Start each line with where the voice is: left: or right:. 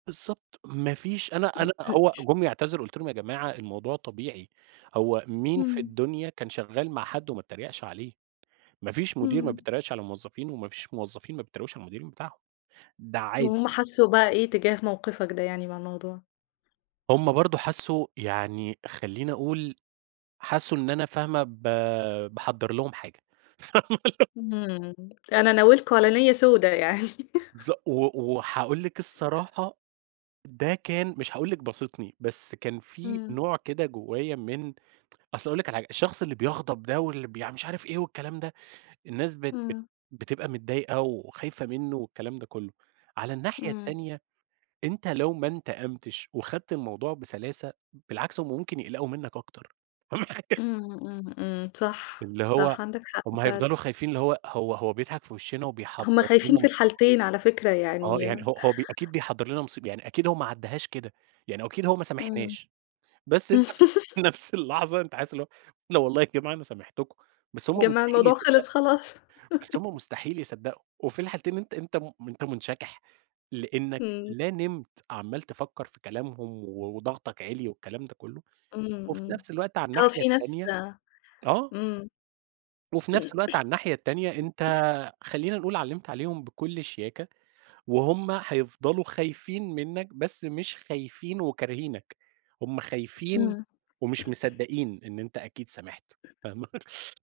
right: بالضبط ما فيش أنا أنا هو جُم يعتذروا، قلت لهم: "يا جماعة الموضوع طبيعي، هو مين في
left: امم.
right: الدنيا كان شغال مع حد وما اتّريقش عليه؟ ما فيش مدير ما
left: امم.
right: بيتريقش على الموظفين وما فيش موظفين ما بيتريقوش على المدير بتاعهم، ده عادي."
left: وهُم حسّوا بقى إيه تجاه موقفك ده يعني مع الموضوع؟
right: هُم برضه حسوا يعني خليني أقول، حسوا إن أنا فاهمة ب باحضر لهم حاجة. [unintelligible]
left: امم، أنا ناوي لكم على نِيّة سودة يعني
right: ص و وهاقول لِك الصراحة، ده كان مش هاقول لِك باسطني بس كان في
left: امم.
right: نوع كده جوايا من أصل هاقول لِك على حاجة، الشخص اللي بيغضب ده واللي بيـع مش عارف إيه والكلام ده، الناس بت بت
left: امم.
right: بتبقى متضايقة وخايفة منه والكلام ده كله. على الناحية
left: إمم.
right: التانية، أنت لو ما انتقمتش وخدت الموضوع بسلاسة، بالعكس هُم ممكن يقلقوا منك أكتر فاهمة حاجة؟
left: امم، امم، امم، صح
right: اللي هو،
left: صح، عندك حق
right: هُم هيفضلوا
left: فعلًا
right: خايفين اللي هو هو هو بيضحك في وِشِّنا
left: هُم
right: وبيحضّر
left: خايفين
right: لنا
left: في
right: مصيبة.
left: الحالتين على فكرة
right: آه
left: يعني
right: يعني، هو هو ب أكيد بيحضّر لنا مصيبة يعني أكيد هو ما عدهاش كده، يعني أكيد هو ما
left: امم
right: سامحناش. بس أنت في نفس اللحظة أنت حاسس اللي هو لا والله يا جماعة أنا سامحتكم بس هُم
left: جماعة
right: مستحيل
left: الموضوع
right: يصدقوا،
left: خلص خلاص
right: بس هُم مستحيل يصدقوا، وفي الحالتين أنت أنت م أنت منشكح؛ لأنك
left: امم.
right: لا نمت، عَمّال تفكر في كلامهم و وضغطك عِلِي والكلام ده كله،
left: امم
right: وفي
left: امم،
right: نفس الوقت على
left: آه
right: الناحية
left: في ناس
right: التانية آه.
left: امم.
right: وفي نفس الوقت على الناحية التانية، أنت- خلينا نقول- علمت عليهم بكل شياكة، وهُم هيفضلوا خايفين منك، بس مش خايفين وكارهينك، هُم خايفين
left: امم
right: ومش مصدقين إن أنت أكيد سامحت فاهمة.